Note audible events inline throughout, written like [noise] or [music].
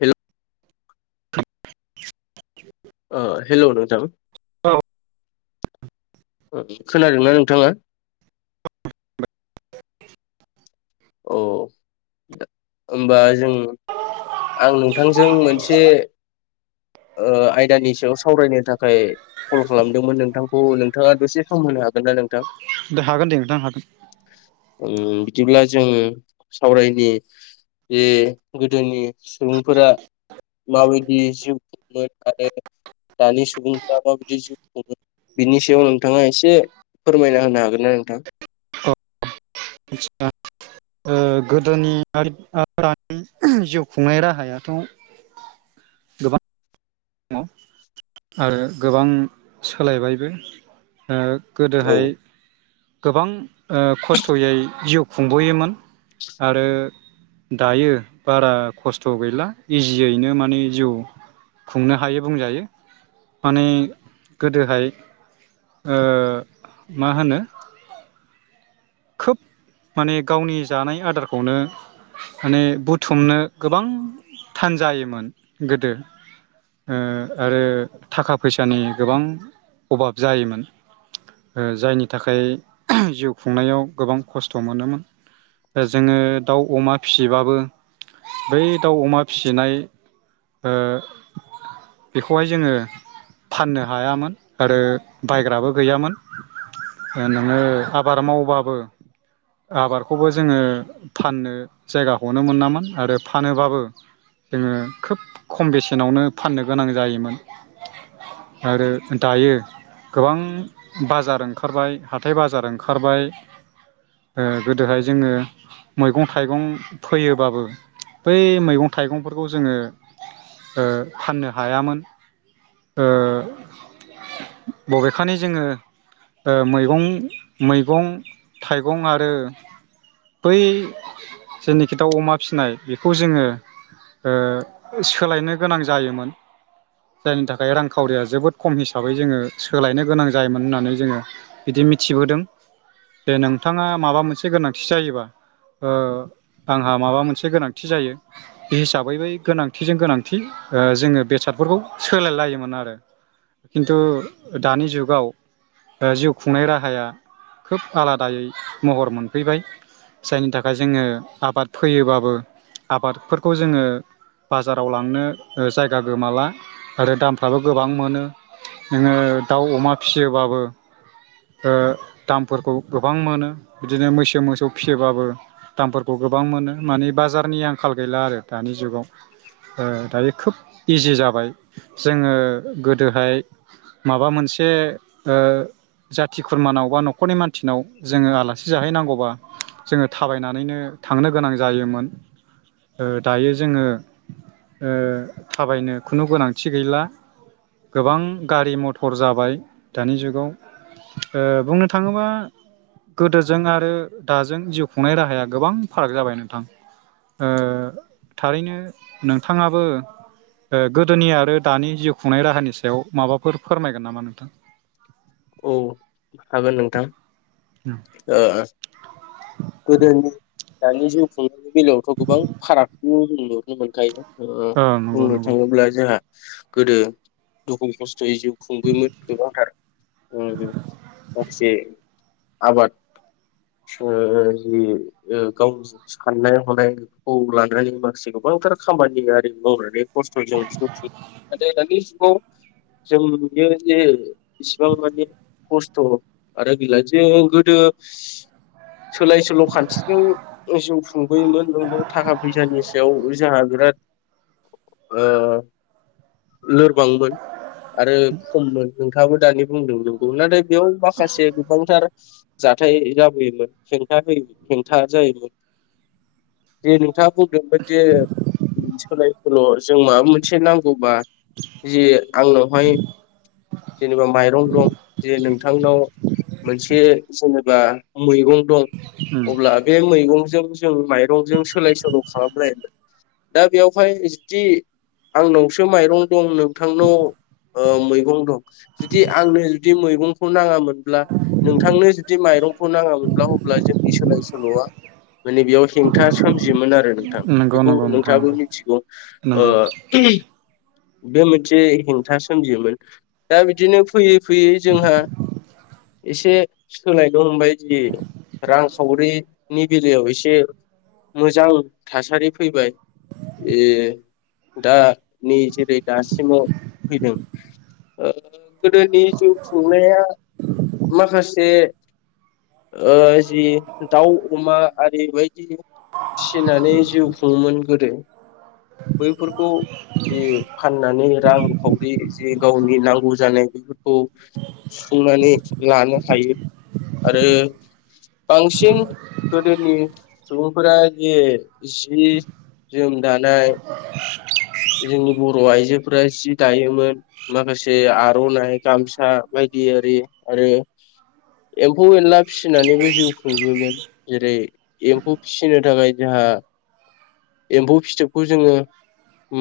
Hello अओ hello नोंथां औ खोनादोंना नोंथाङा? औ होमबा जों आं नोंथांजों मोनसे ओ आयदानि सायाव सावरायनो थाखाय कल खालामदोंमोन नोंथांखौ नोंथाङा दसे सम होनो हागोन ना नोंथां? हागोन दे नोंथां हागोन। उम बिदिब्ला जोङो सावरायनि जे गोदोनि सुबुंफोरा माबायदि जिउ खुङोमोन आरो दानि सुबुंफोरा माबायदि जिउ खुङो बिनि सायाव नोंथाङा एसे फोरमायना होनो हागोन ना नोंथां? औ ओ गोदोनि आरो दानि जिउ खुंनाय राहायाथ' गोबां दङ आरो गोबां सोलायबायबो। ओ औ गोदोहाय गोबां ओ खस्थयै जिउ खुंबोयोमोन आरो दायो बारा खस्थ गैला इजियैनो माने जिउ खुंनो हायो बुंजायो माने गोदोहाय ओ मा होनो खोब माने गावनि जानाय आदारखौनो माने बुथुमनो गोबां थान जायोमोन गोदो ओ आरो थाखा फैसानि गोबां अभाब जायोमोन जायनि थाखाय जिउ खुंनायाव गोबां खस्थ' मोनोमोन जोङो दाउ अमा फिसिबाबो बै दाउ अमा फिसिनाय ओ बेखौहाय जोङो फाननो हायामोन आरो बायग्राबो गैयामोन नोङो आबाद मावबाबो आबादखौबो जोङो फाननो जायगा खौनो मोनामोन आरो फानोबाबो जोङो खोब खम बेसेनावनो फाननो गोनां जायोमोन आरो दायो गोबां बाजार ओंखारबाय हाथाइ बाजार ओंखारबाय ओ गोदोहाय जोङो मैगं थाइगं फोयोबाबो बै मैगं थाइगंफोरखौ जोङो ओ फाननो हायामोन बबेखानि जोङो ओ मैगं मैगं थाइगं आरो बै जेनोखि दाउ अमा फिनाय बेखौ जोङो सोलायनो गोनां जायोमोन जायनि थाखाय रांखावरिया जोबोद खम हिसाबै जोङो सोलायनो गोनां जायोमोन होननानै जोङो बिदि मिथिबोदों बेे नोंथाङा माबा मोनसे गोनांथि जायोबा ओ आंहा माबा मोनसे गोनांथि जायो बे हिसाबै बै गोनांथिजों गोनांथि जोङो बेसादफोरखौ सोलाय लायोमोन आरो खिन्थु दानि जुगाव ओ जिउ खुंनाय राहाया खोब आलादायै महर मोनफैबाय जायनि थाखाय जोङो आबाद फैयोबाबो आबादफोरखौ जोङो बाजाराव लांनो ओ जायगा गोमाला आरो दामफ्राबो गोबां मोनो नोङो दाउ अमा फिसियोबाबो ओ दाम फोरखौ गोबां मोनो बिदिनो मैसो मोसौ फिसियोबाबो दामफोरखौ गोबां मोनो मानिे बाजारनि आंखाल गैला आरो दानि जुगाव दायो खोब इजि जाबाय जोङो गोदोहाय माबा मोनसे जाथि खुरमानाव बा न'खरनि मानसिनाव जोङो आलासि जाहैनांगौबा जोङो थाबायनानैनो थांनो गोनां जायोमोन ओ दायो जोङो थाबायनो खुनु गोनांथि गैला गोबां गारि मथर जाबाय दानि जुगाव बुंनो थाङोबा गोदोजों आरो दाजों जिउ खुंनाय राहाया गोबां फाराग जाबाय नोंथां ओ थारैनो नोंथाङाबो गोदोनि आरो दानि जिउ खुंनाय राहानि सायाव माबाफोर फोरमायगोन नामा नोंथां औ हागोन नोंथां ओ गोदोनि दानि जिउ खुंनायनि बेलायावथ' गोबां फारागखौ नुनो मोनखायो ओ ओं नंगौ बुंनो नंगौ थाङोब्ला जोंहा गोदो दुखु खस्थ'यै जिउ खुंबोयोमोन गोबांथार माखासे आबाद ओ जि गावनि साननाय हनायखौ लानानै माखासे गोबांथार खामानियारि मावो खसथजों नाथाय दानि जुगाव जों नुयो जे गोबां माने खस्थ' आरो गैला जे गोदो सोलाय सोल' खान्थिजों जिउ खुंबोयोमोन नोंबो थाखा फैसानि सायाव जोंहा बिराद ओ लोरबांमोन आरो खम मोन थाबो दायो बुंदोंमोन नाथाय बेयाव माखासे गोबांथार जाथाय जाबोयोमोन हेंथा हो हेंथा जायोमोन खोथा बुंदों मो सोलाय हेल' जों माबा मोनसे नांगौबा जि आंनावहाय जेनेमा माय माइरं दं जे नोंथांनाव मोनसे जेनेबा मैगं दं उम अब्ला बे मैगंजों जों माइरंजों सोलाय सोल' खालामलायोमोन दा बेयावहाय जुदि आंनावसो माइरं दं नोंथांनाव मैगं दं जुदि आंनो जुदि मैगंखौ नाङामोनब्ला नोंथांनो जुदि माइरंखौ नाङाामोनब्ला अब्ला जोंनि सोलाय सोल'आ माने बेयाव हेंथा सोमजि मोन आरो नोंथां नंगौ बेखौ नंगौ नोंथां नोंथाङाबो नंगौ मिथिगौ ओ नंगौ बे मोनसे हेंथा सोमजियोमोन दा बिदिनो फैयो फैयो जोंहा एसे सोलाय हमनो बायदि रांखावरि नि बेलायाव एसे मोजां थासारि फैबाय उम दा नै जेरै दासिमाव फैदों ओ गोदोनि जिउ खुंनाया माखासे ओ जि दाउ अमा आरि बायदि फिनानै जिउ खुंङोमोन गोदो बैफोरखौ जि फाननानै रां खावरि जे गावनि नांगौ जानाय बेफोरखौ सुफुंनानै लानो हायो आरो बांसिन गोदोनि सुबुंफोरा जे जि जोम दानाय जोंनि बर' आइजोफोरा जि दायोमोन माखासे आर'नाइ गामसा बायदि आरि आरो एम्फौ एनला फिसिनानैबो जिउ खुंबोयोन जेरै एम्फौ फिसिनो थाखाय जोंहा एम्फौ फिथोबखौ जोंङो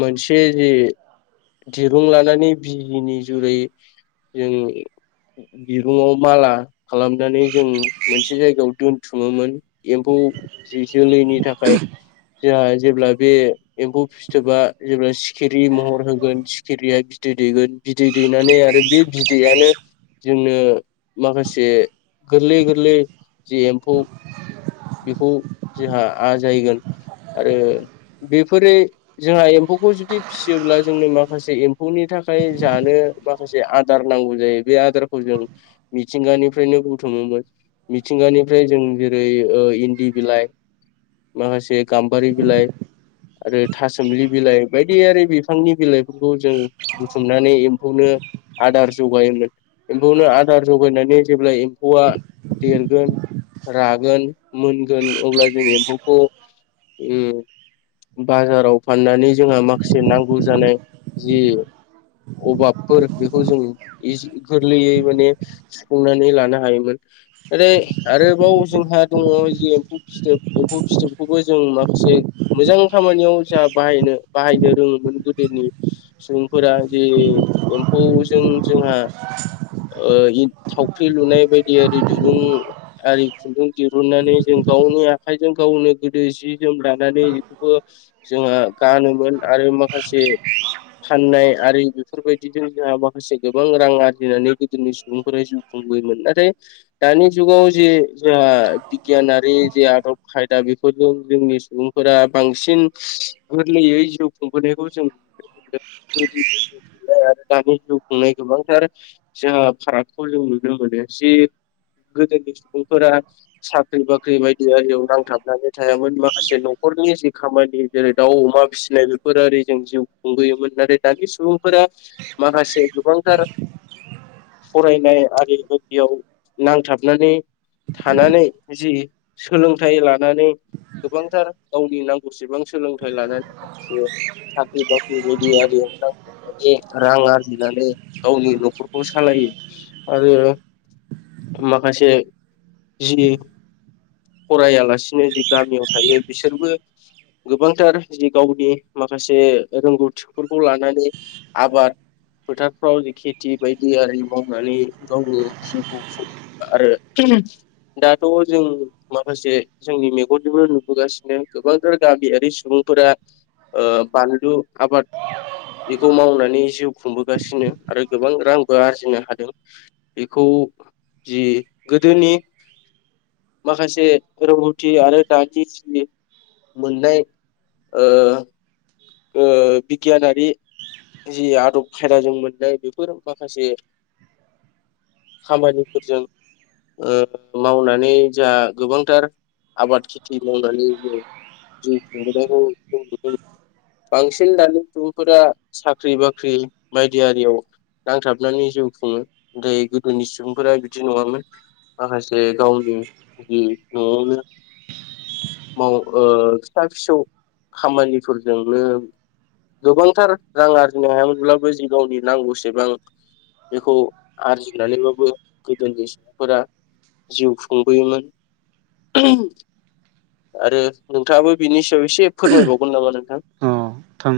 मोनसे जे दिरुं लानानै बिजिनि जुरै जों दिरुंआव माला खालामनानै जों मोनसे जायगायाव दोनथुमोमोन एम्फौ जि जोलैनि थाखाय जोंहा जेब्ला बे एम्फौ फिथोबा जेब्ला सिखिरि महर होगोन सिखिरिया बिदै दैगोन बिदै दैनानै आरो बे बिदैयानो जोंनो माखासे गोरलै-गोरलै जि एम्फौ बेखौ जोंहा आजायगोन आरो बेफोरो जोंहा एम्फौखौ जुदि फिसियोब्ला जोंनो माखासे एम्फौनि थाखाय जानो माखासे आदार नांगौ जायो बे आदारखौ जों मिथिंगानिफ्रायनो बुथुमोमोन मिथिंगानिफ्राय जों जेरै ओ इन्दि बिलाइ माखासे गाम्बारि बिलाइ आरो थासोमलि बायदियारि बिफांनि बिलाइफोरखौ जों बुथुमनानै एम्फौनो आदार जगायोमोन एम्फौनो आदार जगायनानै जेब्ला एम्फौआ देरगोन रागोन मोनगोन अब्ला जों एम्फौखौ उम बाजाराव फाननानै जोंहा माखासे नांगौ जानाय जि अभाबफोर बेखौ जों इजि गोरलैयै माने सुफुंनानै लानो हायोमोन नाथाय आरोबाव जोंहा दंङ जि एम्फौ फिथोब एम्फौ फिथोबखौबो जों माखासे मोजां खामानियाव जा बाहायनो बाहायनो रोंङोमोन गोदोनि सुबुंफोरा जि एम्फौजों जोंहा ओ इ थावख्रि लुनाय बायदि आरि दुरुं आरि खुन्दुं दिरुननानै जों गावनि आखाइजों गावनो गोदो जि जोम लानानै बेखौबो जोंहा गानोमोन आरो माखासे फाननाय आरि बेफोरबायदिजों जोंहा माखासे गोबां रां आरजिनानै गोदोनि सुबुंफोरा जिउ खुंबोयोमोन नाथाय दानि जुगाव जे जोंहा बिगियान आरि जि आदब खाय दा बेफोरखौ जोंनि सुबुंफोरा बांसिन गोरलैयै जिउ खुंबोनायखौ जों नुनो मोनो गोदोनि जिउ खुंनाय आरो दानि जिउ खुंनाय गोबांथार जोंहा फारागखौ जों नुनो मोनो जि गोदोनि सुबुंफोरा साख्रि-बाख्रि बायदि नांथाबनानै थायामोन माखासे न'खरनि जि खामानि जेरै दाउ अमा फिसिनाय बेफोर ओरै जों जिउ खुंबोयोमोन नाथाय दानि सुबुंफोरा माखासे गोबांथार फरायनाय आरि बेयाव नांथाबनानै थानानै जि सोलोंथाइ लानानै गोबांथार गावनि नांगौसेबां सोलों थाय लानानै माखासे साख्रि-बाख्रि बेबायदि आरियाव नांथाबनानै रां आरजिनानै गावनि न'खरखौ सालायो आरो माखासे जि फरायालासिनो जि गामियाव थायो बिसोरबो गोबांथार जि गावनि माखासे रोंगौथिफोरखौ लानानै आबाद फोथारफ्राव जि खेथि बायदि आरि मावनानै गावनि जिउखौ खुं आरो [unintelligible] दाथ' जों माखासे जोंनि मेगनजोंबो नुबोगासिनो गोबांथार गामियारि सुबुंफोरा ओ बानलु आबाद बेखौ मावनानै जिउ खुंबोगासिनो आरो गोबां रांबो आरजिनो हादों बेखौ जि गोदोनि माखासे रोंगौथि आरो दानि जि मोननाय ओ ओ बिगियानारि जि आदब खायदाजों मोननाय बेफोर माखासे खामानिफोरजों ओ मावनानै जोहा गोबांथार आबाद खेथि मावनानै जों जिउ खुंबोनायखौ [unintelligible] बांसिन दानि सुबुंफोरा साख्रि-बाख्रि बायदि आरियाव नांथाबनानै जिउ खुंङो नाथाय गोदोनि सुबुंफोरा बिदि नंङामोन माखासे गावनि जि न'आवनो माव‌ ओ फिसा-फिसौ खामानिफोर जोंनो गोबांथार रां आरजिनो हायामोनब्लाबो जि गावनि नांगौसेबां बेखौ आरजिनानैबाबो गोदोनि सुबुंफोरा जिउ खुंबोयोमोन [unintelligible] आरो नोंथाङाबो बिनि सायाव एसे फोरमायबावगोन नामा नों अ थां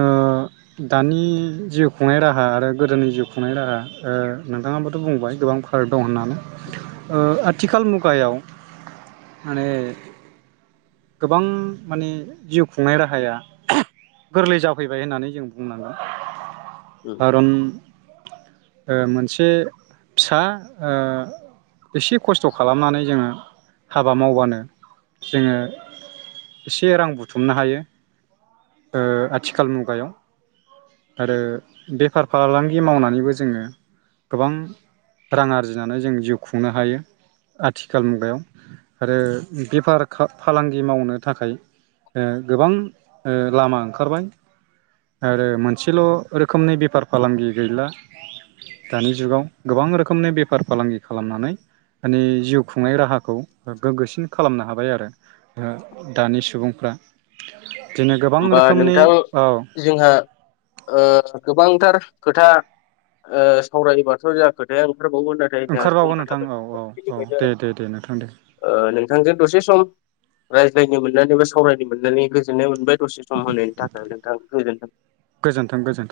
ओ दानि जिउ खुंनाय राहा आरो गोदोनि जिउ खुंनाय राहा ओ नोंथांङाबोथ' बुंबाय गोबां फाराग दं होनना ओ आथ आथिखाल मुगायाव माने गोबां माने जिउ खुंनाय राहाया [unintelligible] गोरलै जाफैबाय होननानै जों बुंनांगोन। खारन ओ मोनसे फिसा ओ एसे खस्थ' खालामनानै जोङो हाबा मावबानो जोङो इसे रां बुथुमनो हायो। ओ आथिखाल मुगायाव आरो बेफार फालांगि मावनानैबो जोङो गोबां रां आरजिनानै जों जिउ खुंनो हायो आथिखाल मुगायाव आरो बेफार खा फालांगि मावनो थाखाय ओ गोबां ओ लामा ओंखारबाय आरो मोनसेल' रोखोमनि बेफार फालांगि गैला दानि जुगाव गोबां रोखोमनि बेफार फालांगि खालामनानै मानि जिउ खुंनाय राहाखौ गोग्गोसिन खालामनो हाबाय आरो ओ दानि सुबुंफ्रा। बिदिनो गोबां होमबा रोखोमनि नोंथां औ जोंहा ओ गोबांथार खोथा ओ सावरायोबाथ' जोंहा खोथाया ओं ओंखारबावो नाथाय जोंहा ओंखारबावो सम नोंथां औ औ जाबाय औ बिनिखायनो दे दे दे नोंथां दे ओ नोंथांजों दसे सम ओ रायज्लायनो मोननानैबो सावरायनो मोननानै गोजोननाय मोनदों। दसे सम होनायनि थाखाय नोंथां गोजोनथों। गोजोन्थों गोजोन्थों